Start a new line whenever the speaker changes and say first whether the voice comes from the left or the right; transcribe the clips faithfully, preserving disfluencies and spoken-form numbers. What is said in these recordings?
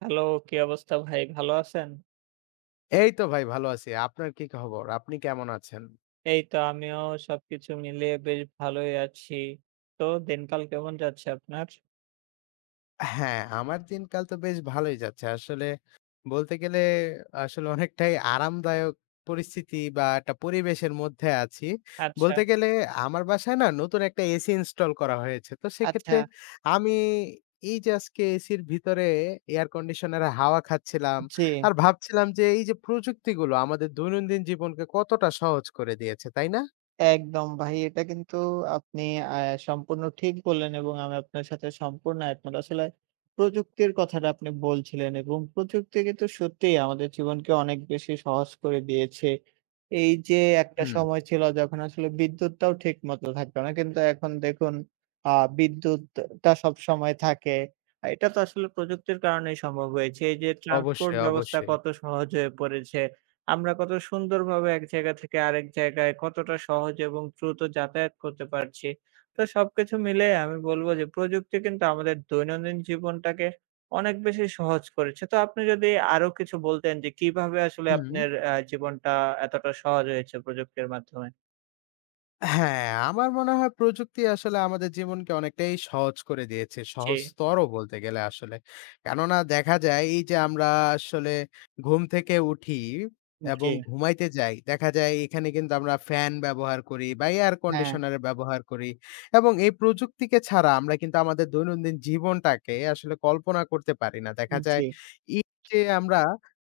right: Hello, কি অবস্থা ভাই? ভালো আছেন?
left: এই তো ভাই ভালো আছি। আপনার কি খবর? আপনি কেমন আছেন?
right: এই তো আমিও সবকিছু মিলিয়ে বেশ ভালোই আছি। তো দিনকাল কেমন যাচ্ছে আপনার?
left: হ্যাঁ, আমার দিনকাল তো বেশ ভালোই যাচ্ছে। আসলে বলতে গেলে আসলে অনেকটাই আরামদায়ক পরিস্থিতি বা একটা পরিবেশের মধ্যে আছি।
right: আচ্ছা।
left: বলতে গেলে আমার বাসায় না নতুন একটা এসি ইনস্টল করা হয়েছে। তো
right: আচ্ছা,
left: সেক্ষেত্রে আমি এই যে আজকে এসির ভিতরে এয়ার কন্ডিশনার হাওয়া খাচ্ছিলাম।
right: জি।
left: আর ভাবছিলাম যে এই যে প্রযুক্তিগুলো আমাদের দৈনন্দিন জীবনকে কতটা সহজ করে দিয়েছে, তাই না?
right: একদম ভাই, এটা কিন্তু আপনি আ সম্পূর্ণ ঠিক বললেন এবং আমি আপনার সাথে সম্পূর্ণ একমত। আসলে প্রযুক্তির কথাটা আপনি বলছিলেন এবং প্রযুক্তি কিন্তু সত্যিই আমাদের জীবনকে অনেক বেশি সহজ করে দিয়েছে। এই যে একটা
left: হুম।
right: সময় ছিল যখন আসলে বিদ্যুৎটাও ঠিক মতো থাকতো না। কিন্তু এখন দেখুন আ বিদ্যুৎটা সবসময় থাকে। আ এটা তো আসলে প্রযুক্তির কারণেই সম্ভব হয়েছে। এই যে ট্রান্সপোর্ট
left: অবশ্যই,
right: ব্যবস্থা
left: অবশ্যই।
right: কত সহজ হয়ে পড়েছে। আমরা কত সুন্দরভাবে এক জায়গা থেকে আরেক জায়গায় কতটা সহজ এবং দ্রুত যাতায়াত করতে পারছি। তো সবকিছু মিলে আমি বলব যে প্রযুক্তি কিন্তু আমাদের দৈনন্দিন জীবনটাকে অনেক বেশি সহজ করেছে। তো আপনি যদি আরো কিছু বলতেন যে কিভাবে আসলে
left: হুম।
right: আপনার আ জীবনটা এতটা সহজ হয়েছে প্রযুক্তির মাধ্যমে?
left: হ্যাঁ, আমার মনে হয় প্রযুক্তি আসলে আমাদের জীবনকে অনেকটাই সহজ করে দিয়েছে।
right: জি,
left: সহজতরও বলতে গেলে আসলে। কেননা দেখা যায় এই যে আমরা আসলে ঘুম থেকে উঠি এবং
right: জি।
left: ঘুমাইতে যাই। দেখা যায় এখানে কিন্তু আমরা ফ্যান ব্যবহার করি বা এয়ার
right: হ্যাঁ,
left: কন্ডিশনার ব্যবহার করি এবং এই প্রযুক্তিকে ছাড়া আমরা কিন্তু আমাদের দৈনন্দিন জীবনটাকে আসলে কল্পনা করতে পারি না। দেখা যায়
right: জি,
left: এই যে আমরা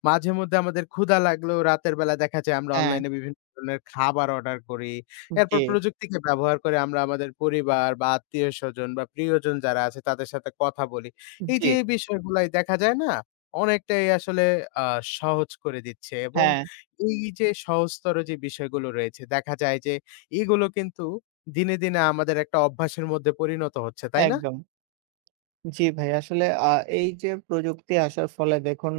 left: মাঝেমধ্যে আমাদের ক্ষুধা লাগলেও রাতের বেলা দেখা যায় আমরা
right: হ্যাঁ,
left: অনলাইনে বিভিন্ন ধরনের খাবার অর্ডার করি। এরপর
right: জি,
left: প্রযুক্তিকে ব্যবহার করে আমরা আমাদের পরিবার বা আত্মীয়স্বজন বা প্রিয়জন যারা আছে তাদের সাথে কথা বলি। এই
right: জি,
left: যে এই বিষয়গুলাই দেখা যায় না? অনেকটাই আসলে আ সহজ করে দিচ্ছে এবং
right: হ্যাঁ,
left: এই যে সহজতর যে বিষয়গুলো রয়েছে দেখা যায় যে এগুলো কিন্তু দিনে, দিনে আমাদের একটা অভ্যাসের মধ্যে পরিণত হচ্ছে, তাই না?
right: একদম। জি ভাই, আসলে আ এই যে প্রযুক্তি আসার ফলে দেখুন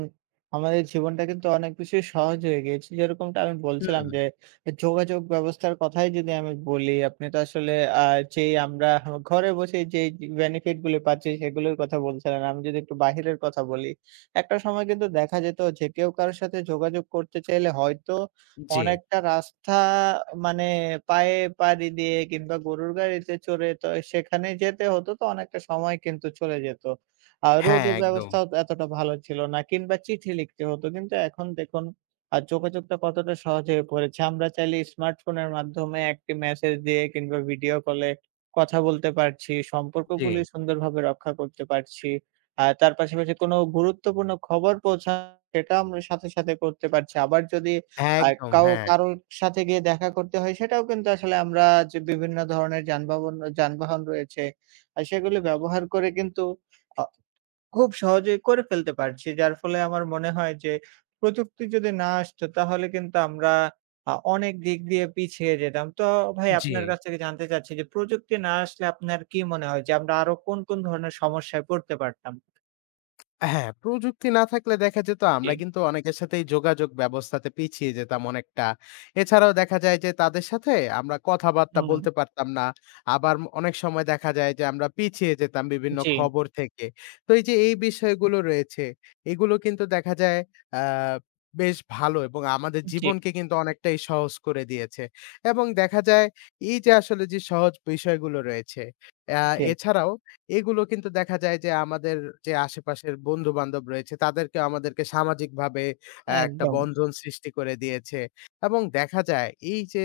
right: আমাদের জীবনটা কিন্তু অনেক বেশি সহজ হয়ে গিয়েছে। যেরকমটা আমি বলছিলাম
left: হুম,
right: যে যোগাযোগ ব্যবস্থার কথাই যদি আমি বলি, আপনি তো আসলে আ যেই আমরা ঘরে বসে যেই বেনিফিট গুলো পাচ্ছি সেগুলোর কথা বলছিলেন। আমি যদি একটু বাহিরের কথা বলি, একটা সময় কিন্তু দেখা যেত যে কেউ কারো সাথে যোগাযোগ করতে চাইলে হয়তো
left: জি।
right: অনেকটা রাস্তা মানে পায়ে পাড়ি দিয়ে কিংবা গরুর গাড়িতে চড়ে তো সেখানে যেতে হতো, তো অনেকটা সময় কিন্তু চলে যেত। আর
left: হ্যাঁ,
right: রোডও
left: একদম।
right: ব্যবস্থাও তো এতটা ভালো ছিল না, কিংবা চিঠি লিখতে হতো। কিন্তু এখন দেখুন আ যোগাযোগটা কতটা সহজ হয়ে পড়েছে। আমরা চাইলে স্মার্টফোনের মাধ্যমে একটি মেসেজ দিয়ে কিংবা ভিডিও কলে কথা বলতে পারছি।
left: জি।
right: সম্পর্কগুলি সুন্দরভাবে রক্ষা করতে পারছি। আর তার পাশাপাশি কোনো গুরুত্বপূর্ণ খবর পৌঁছানো সেটা আমরা সাথে, সাথে করতে পারছি। আবার যদি
left: হ্যাঁ,
right: আর
left: একদম,
right: কাও
left: হ্যাঁ।
right: কারোর সাথে গিয়ে দেখা করতে হয় সেটাও কিন্তু আসলে আমরা যে বিভিন্ন ধরনের যানবাহন যানবাহন রয়েছে আর সেগুলো ব্যবহার করে কিন্তু আ খুব সহজেই করে ফেলতে পারছি। যার ফলে আমার মনে হয় যে প্রযুক্তি যদি না আসতো তাহলে কিন্তু আমরা আ অনেক দিক দিয়ে পিছিয়ে যেতাম। তো ভাই
left: জি।
right: আপনার কাছ থেকে জানতে চাচ্ছি যে প্রযুক্তি না আসলে আপনার কি মনে হয় যে আমরা আরো কোন, কোন ধরনের সমস্যায় পড়তে পারতাম?
left: হ্যাঁ, প্রযুক্তি না থাকলে দেখা যেত
right: জি,
left: আমরা কিন্তু অনেকের সাথেই যোগাযোগ ব্যবস্থাতে পিছিয়ে যেতাম অনেকটা। এছাড়াও দেখা যায় যে তাদের সাথে আমরা কথাবার্তা
right: হুম,
left: বলতে পারতাম না। আবার ম অনেক সময় দেখা যায় যে আমরা পিছিয়ে যেতাম বিভিন্ন
right: জি,
left: খবর থেকে। তো এই যে এই বিষয়গুলো রয়েছে, এগুলো কিন্তু দেখা যায় আ বেশ ভালো এবং আমাদের
right: জি,
left: জীবনকে কিন্তু অনেকটাই সহজ করে দিয়েছে। এবং দেখা যায় এই যে আসলে যে সহজ বিষয়গুলো রয়েছে, অ্যা
right: জি,
left: এছাড়াও এগুলো কিন্তু দেখা যায় যে আমাদের যে আশেপাশের বন্ধু-বান্ধব রয়েছে তাদেরকে আমাদেরকে সামাজিকভাবে আ একটা
right: একদম।
left: বন্ধন সৃষ্টি করে দিয়েছে এবং দেখা যায় এই যে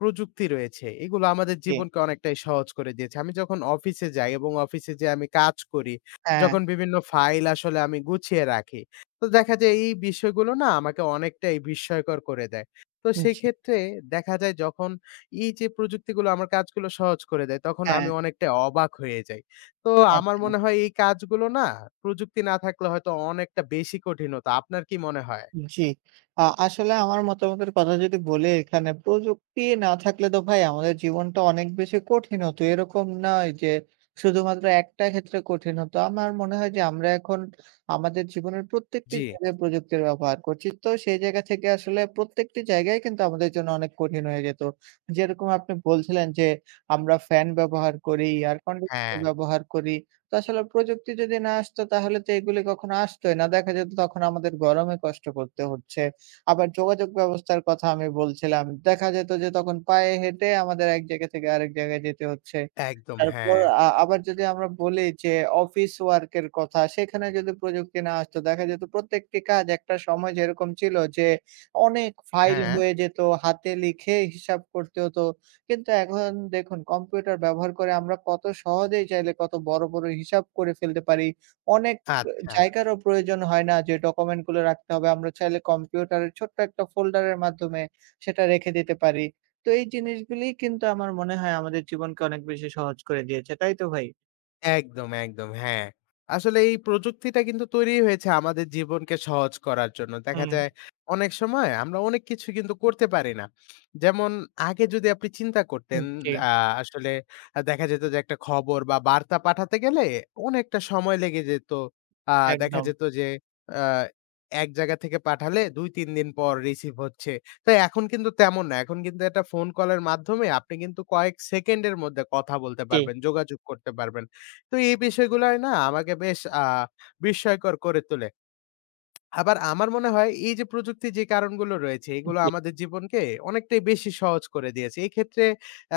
left: প্রযুক্তি রয়েছে এগুলো আমাদের
right: জি,
left: জীবনকে অনেকটাই সহজ করে দিয়েছে। আমি যখন অফিসে যাই এবং অফিসে যেয়ে আমি কাজ করি,
right: হ্যাঁ,
left: যখন বিভিন্ন ফাইল আসলে আমি গুছিয়ে রাখি, তো দেখা যায় এই বিষয়গুলো না আমাকে অনেকটাই বিস্ময়কর করে দেয়। তো
right: জি,
left: সেক্ষেত্রে দেখা যায় যখন এই যে প্রযুক্তিগুলো আমার কাজগুলো সহজ করে দেয় তখন
right: হ্যাঁ।
left: আমি অনেকটাই অবাক হয়ে যাই। তো আমার
right: আচ্ছা,
left: মনে হয় এই কাজগুলো না প্রযুক্তি না থাকলে হয়তো অনেকটা বেশি কঠিন হতো। আপনার কি মনে হয়?
right: জি। আ আসলে আমার মতামতের কথা যদি বলি এখানে, প্রযুক্তি না থাকলে তো ভাই আমাদের জীবনটা অনেক বেশি কঠিন হতো। এরকম নয় যে শুধুমাত্র একটা ক্ষেত্রে কঠিন হতো। আমার মনে হয় যে আমরা এখন আমাদের জীবনের প্রত্যেকটি
left: জি।
right: জায়গায় প্রযুক্তির ব্যবহার করছি। তো সেই জায়গা থেকে আসলে প্রত্যেকটি জায়গায় কিন্তু আমাদের জন্য অনেক কঠিন হয়ে যেত। যেরকম আপনি বলছিলেন যে আমরা ফ্যান ব্যবহার করি, এয়ার
left: হ্যাঁ।
right: কন্ডিশনার ব্যবহার করি। তো আসলে প্রযুক্তি যদি না আসতো তাহলে তো এগুলি কখনো আসতোই না। দেখা যেত তখন আমাদের গরমে কষ্ট করতে হচ্ছে। আবার যোগাযোগ ব্যবস্থার কথা আমি বলছিলাম। দেখা যেত যে তখন পায়ে হেঁটে আমাদের এক জায়গা থেকে আরেক জায়গায় যেতে হচ্ছে।
left: একদম,
right: তারপর
left: হ্যাঁ।
right: আ আবার যদি আমরা বলি যে অফিস ওয়ার্ক এর কথা, সেখানে যদি প্রযুক্তি না আসতো দেখা যেত প্রত্যেকটি কাজ একটা সময় যেরকম ছিল যে অনেক ফাইল
left: হ্যাঁ,
right: হয়ে যেত, হাতে লিখে হিসাব করতে হতো। কিন্তু এখন দেখুন কম্পিউটার ব্যবহার করে আমরা কত সহজেই চাইলে কত বড়, বড় হিসাব করে ফেলতে পারি। অনেক অ
left: আচ্ছা।
right: জায়গারও প্রয়োজন হয় না যে ডকুমেন্টগুলো রাখতে হবে। আমরা চাইলে কম্পিউটারের ছোট্ট একটা ফোল্ডারের মাধ্যমে সেটা রেখে দিতে পারি। তো এই জিনিসগুলি কিন্তু আমার মনে হয় আমাদের জীবনকে অনেক বেশি সহজ করে দিয়েছে। তাই তো ভাই?
left: একদম, একদম। হ্যাঁ। আসলে এই প্রযুক্তিটা কিন্তু তৈরি হয়েছে আমাদের জীবনকে সহজ করার জন্য। দেখা
right: হুম,
left: যায় অনেক সময় আমরা অনেক কিছু কিন্তু করতে পারি না। যেমন আগে যদি আপনি চিন্তা করতেন
right: জি,
left: আ আসলে আ দেখা যেত যে একটা খবর বা বার্তা পাঠাতে গেলে অনেকটা সময় লেগে যেত। আ দেখা
right: একদম।
left: যেত যে আ এক জায়গা থেকে পাঠালে দুই তিন দিন পর রিসিভ হচ্ছে। তো এখন কিন্তু তেমন না। এখন কিন্তু একটা ফোন কলের মাধ্যমে আপনি কিন্তু কয়েক সেকেন্ডের মধ্যে কথা বলতে
right: জি,
left: পারবেন, যোগাযোগ করতে পারবেন। তো এই বিষয়গুলাই না আমাকে বেশ আ বিস্ময়কর করে তোলে। আবার আমার মনে হয় এই যে প্রযুক্তির যে কারণগুলো রয়েছে এগুলো
right: জি,
left: আমাদের জীবনকে অনেকটাই বেশি সহজ করে দিয়েছে। এক্ষেত্রে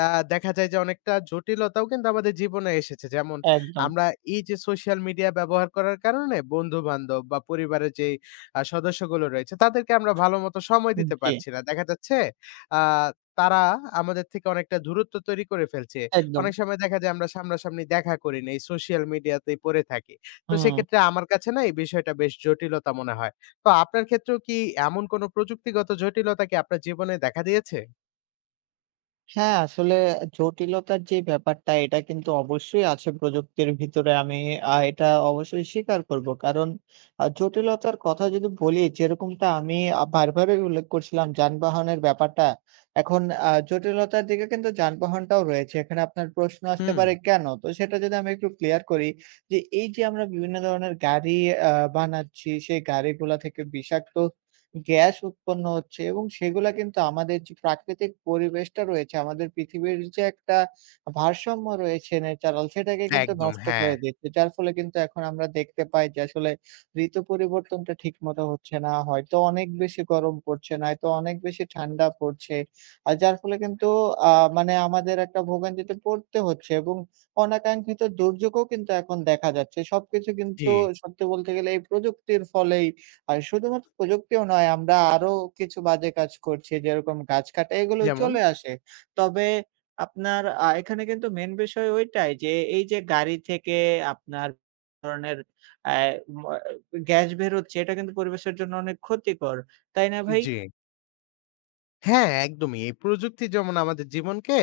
left: আ দেখা যায় যে অনেকটা জটিলতাও কিন্তু আমাদের জীবনে এসেছে। যেমন
right: একদম।
left: আমরা এই যে সোশ্যাল মিডিয়া ব্যবহার করার কারণে বন্ধু-বান্ধব বা পরিবারের যেই আ সদস্যগুলো রয়েছে তাদেরকে আমরা ভালোমতো সময় দিতে
right: জি,
left: পারছি না। দেখা যাচ্ছে আ তারা আমাদের থেকে অনেকটা দূরত্ব তৈরি করে ফেলছে।
right: একদম।
left: অনেক সময় দেখা যায় আমরা সামনাসামনি দেখা করি না। এই সোশ্যাল মিডিয়াতেই পড়ে থাকি। তো
right: হুম।
left: সেক্ষেত্রে আমার কাছে না এই বিষয়টা বেশ জটিলতা মনে হয়। তো আপনার ক্ষেত্রেও কি এমন কোন প্রযুক্তিগত জটিলতা কি আপনার জীবনে দেখা দিয়েছে?
right: হ্যাঁ, আসলে জটিলতার যে ব্যাপারটা এটা কিন্তু অবশ্যই আছে প্রযুক্তির ভিতরে। আমি আ এটা অবশ্যই স্বীকার করব। কারণ আ জটিলতার কথা যদি বলি যেরকমটা আমি আ বারবারই উল্লেখ করছিলাম যানবাহনের ব্যাপারটা। এখন আ জটিলতার দিকে কিন্তু যানবাহনটাও রয়েছে। এখানে আপনার প্রশ্ন আসতে
left: হুম।
right: পারে কেন? তো সেটা যদি আমি একটু ক্লিয়ার করি যে এই যে আমরা বিভিন্ন ধরনের গাড়ি আ বানাচ্ছি সেই গাড়িগুলা থেকে বিষাক্ত গ্যাস উৎপন্ন হচ্ছে এবং সেগুলা কিন্তু আমাদের যে প্রাকৃতিক পরিবেশটা রয়েছে, আমাদের পৃথিবীর যে একটা ভারসাম্য রয়েছে ন্যাচারাল সেটাকে কিন্তু
left: একদম
right: নষ্ট
left: হ্যাঁ,
right: করে দিচ্ছে। যার ফলে কিন্তু এখন আমরা দেখতে পাই যে আসলে ঋতু পরিবর্তনটা ঠিকমতো হচ্ছে না। হয়তো অনেক বেশি গরম পড়ছে, নয়তো অনেক বেশি ঠান্ডা পড়ছে। আর যার ফলে কিন্তু আ মানে আমাদের একটা ভোগান্তিতে পড়তে হচ্ছে এবং অনাকাঙ্ক্ষিত দুর্যোগও কিন্তু এখন দেখা যাচ্ছে। সবকিছু
left: জি।
right: কিন্তু সত্যি বলতে গেলে এই প্রযুক্তির ফলেই, আর শুধুমাত্র প্রযুক্তিও নয়, আমরা আরো কিছু বাজে কাজ করছি যেরকম গাছ কাটা, এগুলো
left: যেমন?
right: চলে আসে। তবে আপনার আ এখানে কিন্তু মেইন বিষয় ওইটাই যে এই যে গাড়ি থেকে আপনার ধরনের আ ম গ্যাস বের হচ্ছে এটা কিন্তু পরিবেশের জন্য অনেক ক্ষতিকর। তাই না ভাই?
left: জি। হ্যাঁ, একদমই। এই প্রযুক্তি যেমন আমাদের জীবনকে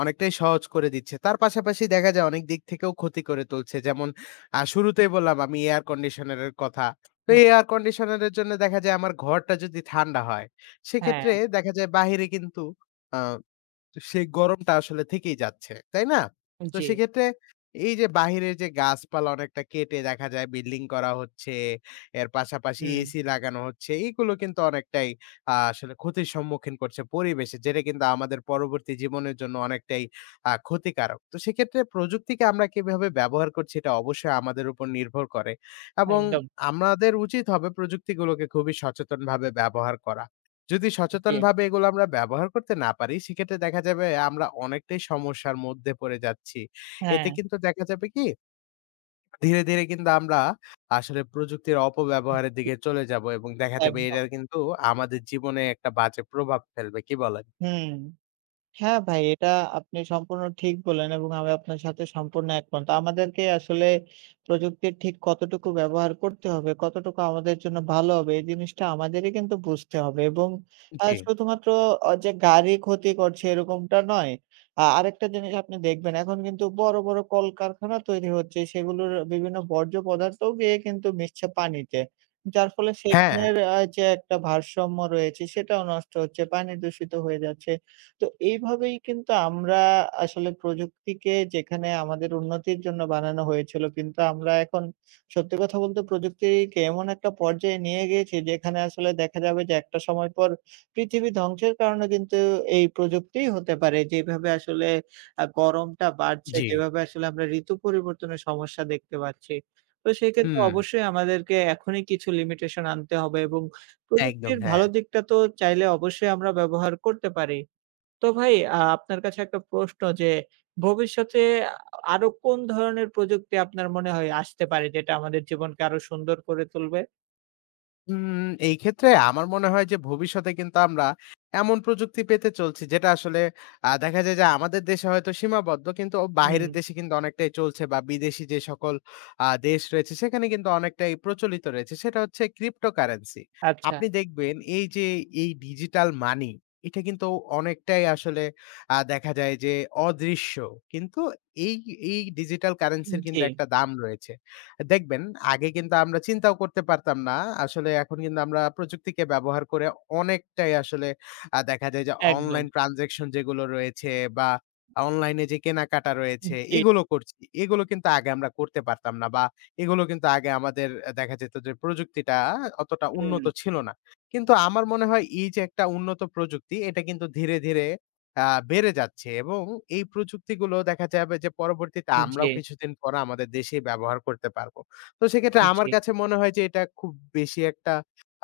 left: অনেকটাই সহজ করে দিচ্ছে। তার পাশাপাশি দেখা যায় অনেক দিক থেকেও ক্ষতি করে তুলছে। যেমন আ শুরুতেই বললাম আমি এয়ার কন্ডিশনার এর কথা। তো এয়ার কন্ডিশনার এর জন্য দেখা যায় আমার ঘরটা যদি ঠান্ডা হয়, সেক্ষেত্রে
right: হ্যাঁ।
left: দেখা যায় বাহিরে কিন্তু আ তো সেই গরমটা আসলে থেকেই যাচ্ছে। তাই না? তো
right: জি।
left: সেক্ষেত্রে এই যে বাহিরের যে গাছপালা অনেকটা কেটে দেখা যায় বিল্ডিং করা হচ্ছে। এর পাশাপাশি
right: হুম।
left: এসি লাগানো হচ্ছে। এগুলো কিন্তু অনেকটাই আ আসলে ক্ষতির সম্মুখীন করছে পরিবেশে। যেটা কিন্তু আমাদের পরবর্তী জীবনের জন্য অনেকটাই আ ক্ষতিকারক। তো সেক্ষেত্রে প্রযুক্তিকে আমরা কিভাবে ব্যবহার করছি এটা অবশ্যই আমাদের উপর নির্ভর করে এবং
right: একদম।
left: আমাদের উচিত হবে প্রযুক্তিগুলোকে খুবই সচেতনভাবে ব্যবহার করা। যদি
right: জি।
left: সচেতনভাবে এগুলো আমরা ব্যবহার করতে না পারি, সেক্ষেত্রে দেখা যাবে আমরা অনেকটাই সমস্যার মধ্যে পড়ে যাচ্ছি। এতে
right: হ্যাঁ,
left: কিন্তু দেখা যাবে কি, ধীরে, ধীরে কিন্তু আমরা আসলে প্রযুক্তির অপব্যবহারের দিকে চলে যাবো এবং দেখা যাবে
right: একদম।
left: এটা কিন্তু আমাদের জীবনে একটা বাজে প্রভাব ফেলবে। কি বলেন?
right: হুম। হ্যাঁ ভাই, এটা আপনি সম্পূর্ণ ঠিক বললেন এবং আমি আপনার সাথে সম্পূর্ণ একমত। আমাদেরকে আসলে প্রযুক্তির ঠিক কতটুকু ব্যবহার করতে হবে, কতটুকু আমাদের জন্য ভালো হবে এই জিনিসটা আমাদেরই কিন্তু বুঝতে হবে এবং আ
left: জি।
right: শুধুমাত্র অ যে গাড়ি ক্ষতি করছে এরকমটা নয়। আ আরেকটা জিনিস আপনি দেখবেন এখন কিন্তু বড়, বড় কলকারখানা তৈরি হচ্ছে সেগুলোর বিভিন্ন বর্জ্য পদার্থও গিয়ে কিন্তু মিশছে পানিতে। যার ফলে
left: হ্যাঁ,
right: সেখানের আ যে একটা ভারসাম্য রয়েছে সেটাও নষ্ট হচ্ছে, পানি দূষিত হয়ে যাচ্ছে। তো এইভাবেই কিন্তু আমরা আসলে প্রযুক্তিকে যেখানে আমাদের উন্নতির জন্য বানানো হয়েছিল, কিন্তু আমরা এখন সত্যি কথা বলতে প্রযুক্তিকে এমন একটা পর্যায়ে নিয়ে গিয়েছি যেখানে আসলে দেখা যাবে যে একটা সময় পর পৃথিবী ধ্বংসের কারণে কিন্তু এই প্রযুক্তিই হতে পারে। যেভাবে আসলে আ গরমটা বাড়ছে,
left: জি।
right: যেভাবে আসলে আমরা ঋতু পরিবর্তনের সমস্যা দেখতে পাচ্ছি। তো সেক্ষেত্রে
left: হুম,
right: অবশ্যই আমাদেরকে এখনই কিছু লিমিটেশন আনতে হবে এবং
left: একদম
right: প্রযুক্তির
left: হ্যাঁ।
right: ভালো দিকটা তো চাইলে অবশ্যই আমরা ব্যবহার করতে পারি। তো ভাই আ আপনার কাছে একটা প্রশ্ন যে ভবিষ্যতে আ আরো কোন ধরনের প্রযুক্তি আপনার মনে হয় আসতে পারে যেটা আমাদের জীবনকে আরো সুন্দর করে তুলবে?
left: উম এই ক্ষেত্রে আমার মনে হয় যে ভবিষ্যতে কিন্তু আমরা এমন প্রযুক্তি পেতে চলছি যেটা আসলে আ দেখা যায় যে আমাদের দেশে হয়তো সীমাবদ্ধ কিন্তু
right: হুম,
left: বাহিরের দেশে কিন্তু অনেকটাই চলছে বা বিদেশি যে সকল আ দেশ রয়েছে সেখানে কিন্তু অনেকটাই প্রচলিত রয়েছে। সেটা হচ্ছে ক্রিপ্টোকারেন্সি।
right: আচ্ছা।
left: আপনি দেখবেন এই যে এই ডিজিটাল মানি এটা কিন্তু অনেকটাই আসলে আ দেখা যায় যে অদৃশ্য। কিন্তু এই এই ডিজিটাল
right: উম
left: কারেন্সির কিন্তু
right: জি,
left: একটা দাম রয়েছে। দেখবেন আগে কিন্তু আমরা চিন্তাও করতে পারতাম না। আসলে এখন কিন্তু আমরা প্রযুক্তিকে ব্যবহার করে অনেকটাই আসলে আ দেখা যায় যে
right: একদম।
left: অনলাইন ট্রান্সেকশন যেগুলো রয়েছে বা অনলাইনে যে কেনাকাটা রয়েছে
right: জি,
left: এগুলো করছি। এগুলো কিন্তু আগে আমরা করতে পারতাম না বা এগুলো কিন্তু আগে আমাদের আহ, দেখা যেত যে প্রযুক্তিটা অতটা
right: হুম,
left: উন্নত ছিল না। কিন্তু আমার মনে হয় এই যে একটা উন্নত প্রযুক্তি এটা কিন্তু ধীরে, ধীরে আ বেড়ে যাচ্ছে এবং এই প্রযুক্তিগুলো দেখা যাবে যে পরবর্তীতে
right: জি,
left: আমরাও কিছুদিন পরে আমাদের দেশেই ব্যবহার করতে পারবো। তো সেক্ষেত্রে আমার
right: জি,
left: কাছে মনে হয় যে এটা খুব বেশি একটা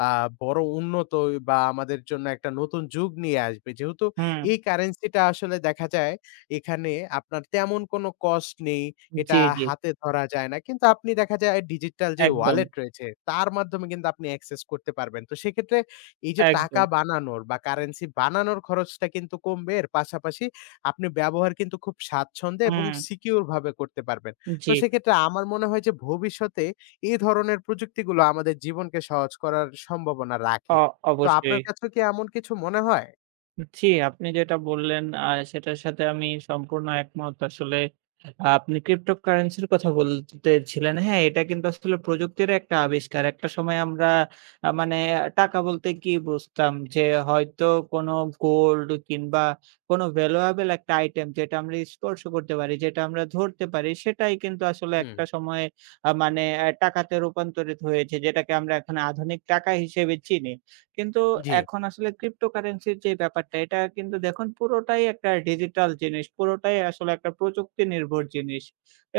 left: আ বড় উন্নত বা আমাদের জন্য একটা নতুন যুগ নিয়ে আসবে। যেহেতু
right: হুম,
left: এই কারেন্সিটা আসলে দেখা যায় এখানে আপনার তেমন কোনো কস্ট নেই।
right: জি,
left: এটা
right: জি,
left: হাতে ধরা যায় না। কিন্তু আপনি দেখা যায় ডিজিটাল যে
right: একদম,
left: ওয়ালেট রয়েছে তার মাধ্যমে কিন্তু আপনি অ্যাক্সেস করতে পারবেন। তো সেক্ষেত্রে এই যে টাকা
right: একদম।
left: বানানোর বা কারেন্সি বানানোর খরচটা কিন্তু কমবে। এর পাশাপাশি আপনি ব্যবহার কিন্তু খুব স্বাচ্ছন্দ্যে এবং
right: হুম,
left: সিকিউর ভাবে করতে পারবেন। তো
right: জি,
left: সেক্ষেত্রে আমার মনে হয় যে ভবিষ্যতে এই ধরনের প্রযুক্তিগুলো আমাদের জীবনকে সহজ করার সম্ভাবনা রাখে।
right: অ
left: তো
right: অবশ্যই।
left: আপনার কাছেও কি এমন কিছু মনে হয়?
right: জি, আপনি যেটা বললেন আ সেটার সাথে আমি সম্পূর্ণ একমত। আসলে আপনি ক্রিপ্টোকারেন্সির কথা বলতেছিলেন। হ্যাঁ, এটা কিন্তু আসলে প্রযুক্তির একটা আবিষ্কার। একটা সময় আমরা আ মানে টাকা বলতে কি বুঝতাম? যে হয়তো কোনো গোল্ড কিংবা কোনো ভ্যালুয়েবল একটা আইটেম যেটা আমরা স্পর্শ করতে পারি, যেটা আমরা ধরতে পারি সেটাই কিন্তু আসলে
left: হুম,
right: একটা সময়ে আ মানে অ্যা টাকাতে রূপান্তরিত হয়েছে যেটাকে আমরা এখন আধুনিক টাকা হিসেবে চিনি। কিন্তু
left: জি।
right: এখন আসলে ক্রিপ্টোকারেন্সির যে ব্যাপারটা এটা কিন্তু দেখুন পুরোটাই একটা ডিজিটাল জিনিস। পুরোটাই আসলে একটা প্রযুক্তি নির্ভর জিনিস।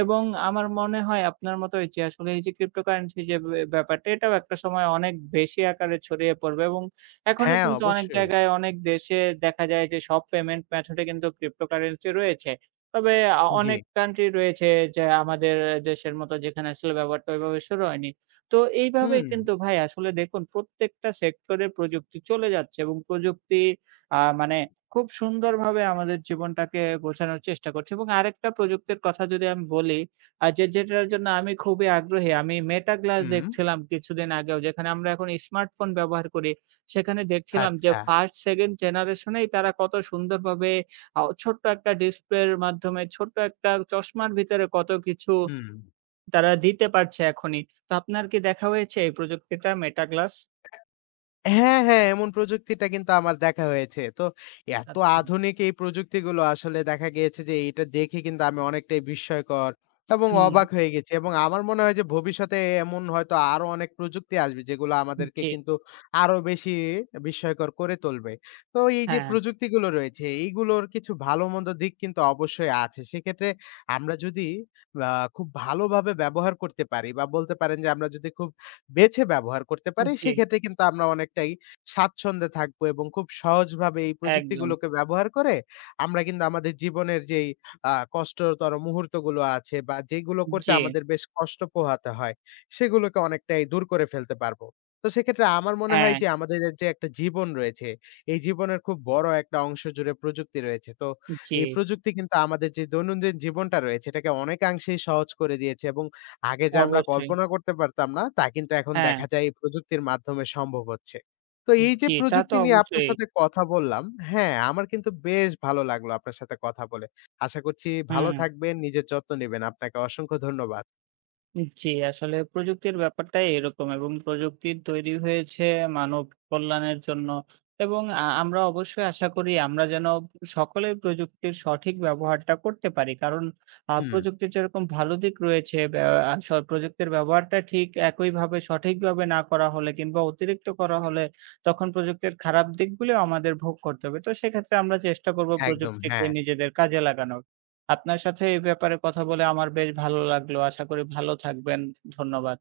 right: এবং আমার মনে হয় আপনার মতোই যে আসলে এই যে ক্রিপ্টোকারেন্সি যে ব্যা ব্যাপারটা এটাও একটা সময় অনেক বেশি আকারে ছড়িয়ে পড়বে এবং এখনো
left: হ্যাঁ,
right: কিন্তু অনেক
left: অবশ্যই।
right: জায়গায় অনেক দেশে দেখা যায় যে সব পেমেন্ট মেথড এ কিন্তু ক্রিপ্টোকারেন্সি রয়েছে। তবে আ
left: জি।
right: অনেক কান্ট্রি রয়েছে যে আমাদের দেশের মতো যেখানে আসলে ব্যাপারটা ওইভাবে শুরু হয়নি। তো এইভাবে
left: হুম,
right: কিন্তু ভাই আসলে দেখুন প্রত্যেকটা সেক্টরে প্রযুক্তি চলে যাচ্ছে এবং প্রযুক্তি আ মানে খুব সুন্দরভাবে আমাদের জীবনটাকে গোছানোর চেষ্টা করছে এবং আরেকটা প্রযুক্তির কথা যদি আমি বলি, আ যে যেটার জন্য আমি খুবই আগ্রহী। আমি Meta Glass
left: হুম।
right: দেখছিলাম কিছুদিন আগেও, যেখানে আমরা এখন স্মার্টফোন ব্যবহার করি। সেখানে দেখছিলাম যে
left: আচ্ছা।
right: ফার্স্ট সেকেন্ড জেনারেশন এই তারা কত সুন্দরভাবে আ ছোট্ট একটা ডিসপ্লের মাধ্যমে ছোট্ট একটা চশমার ভিতরে কত কিছু
left: হুম।
right: তারা দিতে পারছে এখনই। তো আপনার কি দেখা হয়েছে এই প্রযুক্তিটা মেটা গ্লাস?
left: হ্যাঁ, হ্যাঁ, এমন প্রযুক্তিটা কিন্তু আমার দেখা হয়েছে। তো এত
right: আচ্ছা।
left: আধুনিক এই প্রযুক্তিগুলো আসলে দেখা গিয়েছে যে এটা দেখে কিন্তু আমি অনেকটাই বিস্ময়কর এবং
right: হুম,
left: অবাক হয়ে গেছি এবং আমার মনে হয় যে ভবিষ্যতে এমন হয়তো আরো অনেক প্রযুক্তি আসবে যেগুলো আমাদেরকে
right: জি,
left: কিন্তু আরো বেশি বিস্ময়কর করে তুলবে। তো এই যে
right: হ্যাঁ,
left: প্রযুক্তিগুলো রয়েছে এইগুলোর কিছু ভালো মন্দ দিক কিন্তু অবশ্যই আছে। সেক্ষেত্রে আমরা যদি আ খুব ভালোভাবে ব্যবহার করতে পারি বা বলতে পারেন যে আমরা যদি খুব বেছে ব্যবহার করতে পারি,
right: জি,
left: সেক্ষেত্রে কিন্তু আমরা অনেকটাই স্বাচ্ছন্দ্যে থাকবো এবং খুব সহজভাবে এই
right: একদম।
left: প্রযুক্তিগুলোকে ব্যবহার করে আমরা কিন্তু আমাদের জীবনের যেই আ কষ্টতর মুহূর্তগুলো আছে বা যেগুলো করতে
right: জি,
left: আমাদের বেশ কষ্ট পোহাতে হয়, সেগুলোকে অনেকটাই দূর করে ফেলতে পারবো। তো সেক্ষেত্রে আমার মনে হয়
right: হ্যাঁ,
left: যে আমাদের যে একটা জীবন রয়েছে, এই জীবনের খুব বড় একটা অংশ জুড়ে প্রযুক্তি রয়েছে। তো
right: জি,
left: এই প্রযুক্তি কিন্তু আমাদের যে দৈনন্দিন জীবনটা রয়েছে এটাকে অনেকাংশেই সহজ করে দিয়েছে এবং আগে যা আমরা
right: অবশ্যই।
left: কল্পনা করতে পারতাম না, তা কিন্তু এখন
right: হ্যাঁ,
left: দেখা যায় এই প্রযুক্তির মাধ্যমে সম্ভব হচ্ছে। তো এই যে
right: জি, তা তো
left: প্রযুক্তি নিয়ে আপনার
right: অবশ্যই।
left: সাথে কথা বললাম, হ্যাঁ, আমার কিন্তু বেশ ভালো লাগলো আপনার সাথে কথা বলে। আশা করছি ভালো
right: হুম।
left: থাকবেন, নিজের যত্ন নিবেন। আপনাকে অসংখ্য ধন্যবাদ।
right: জি, আসলে প্রযুক্তির ব্যাপারটাই এরকম, এবং প্রযুক্তি তৈরি হয়েছে মানব কল্যাণের জন্য এবং আ আমরা অবশ্যই আশা করি আমরা যেন সকলেই প্রযুক্তির সঠিক ব্যবহারটা করতে পারি। কারণ আ
left: হুম।
right: প্রযুক্তির যেরকম ভালো দিক রয়েছে, ব্যা আ স প্রযুক্তির ব্যবহারটা ঠিক একইভাবে সঠিকভাবে না করা হলে কিংবা অতিরিক্ত করা হলে তখন প্রযুক্তির খারাপ দিকগুলো আমাদের ভোগ করতে হবে। তো সেক্ষেত্রে আমরা চেষ্টা করব
left: একদম,
right: প্রযুক্তিকে
left: হ্যাঁ।
right: নিজেদের কাজে লাগানোর। আপনার সাথে এই ব্যাপারে কথা বলে আমার বেশ ভালো লাগলো। আশা করি ভালো থাকবেন। ধন্যবাদ।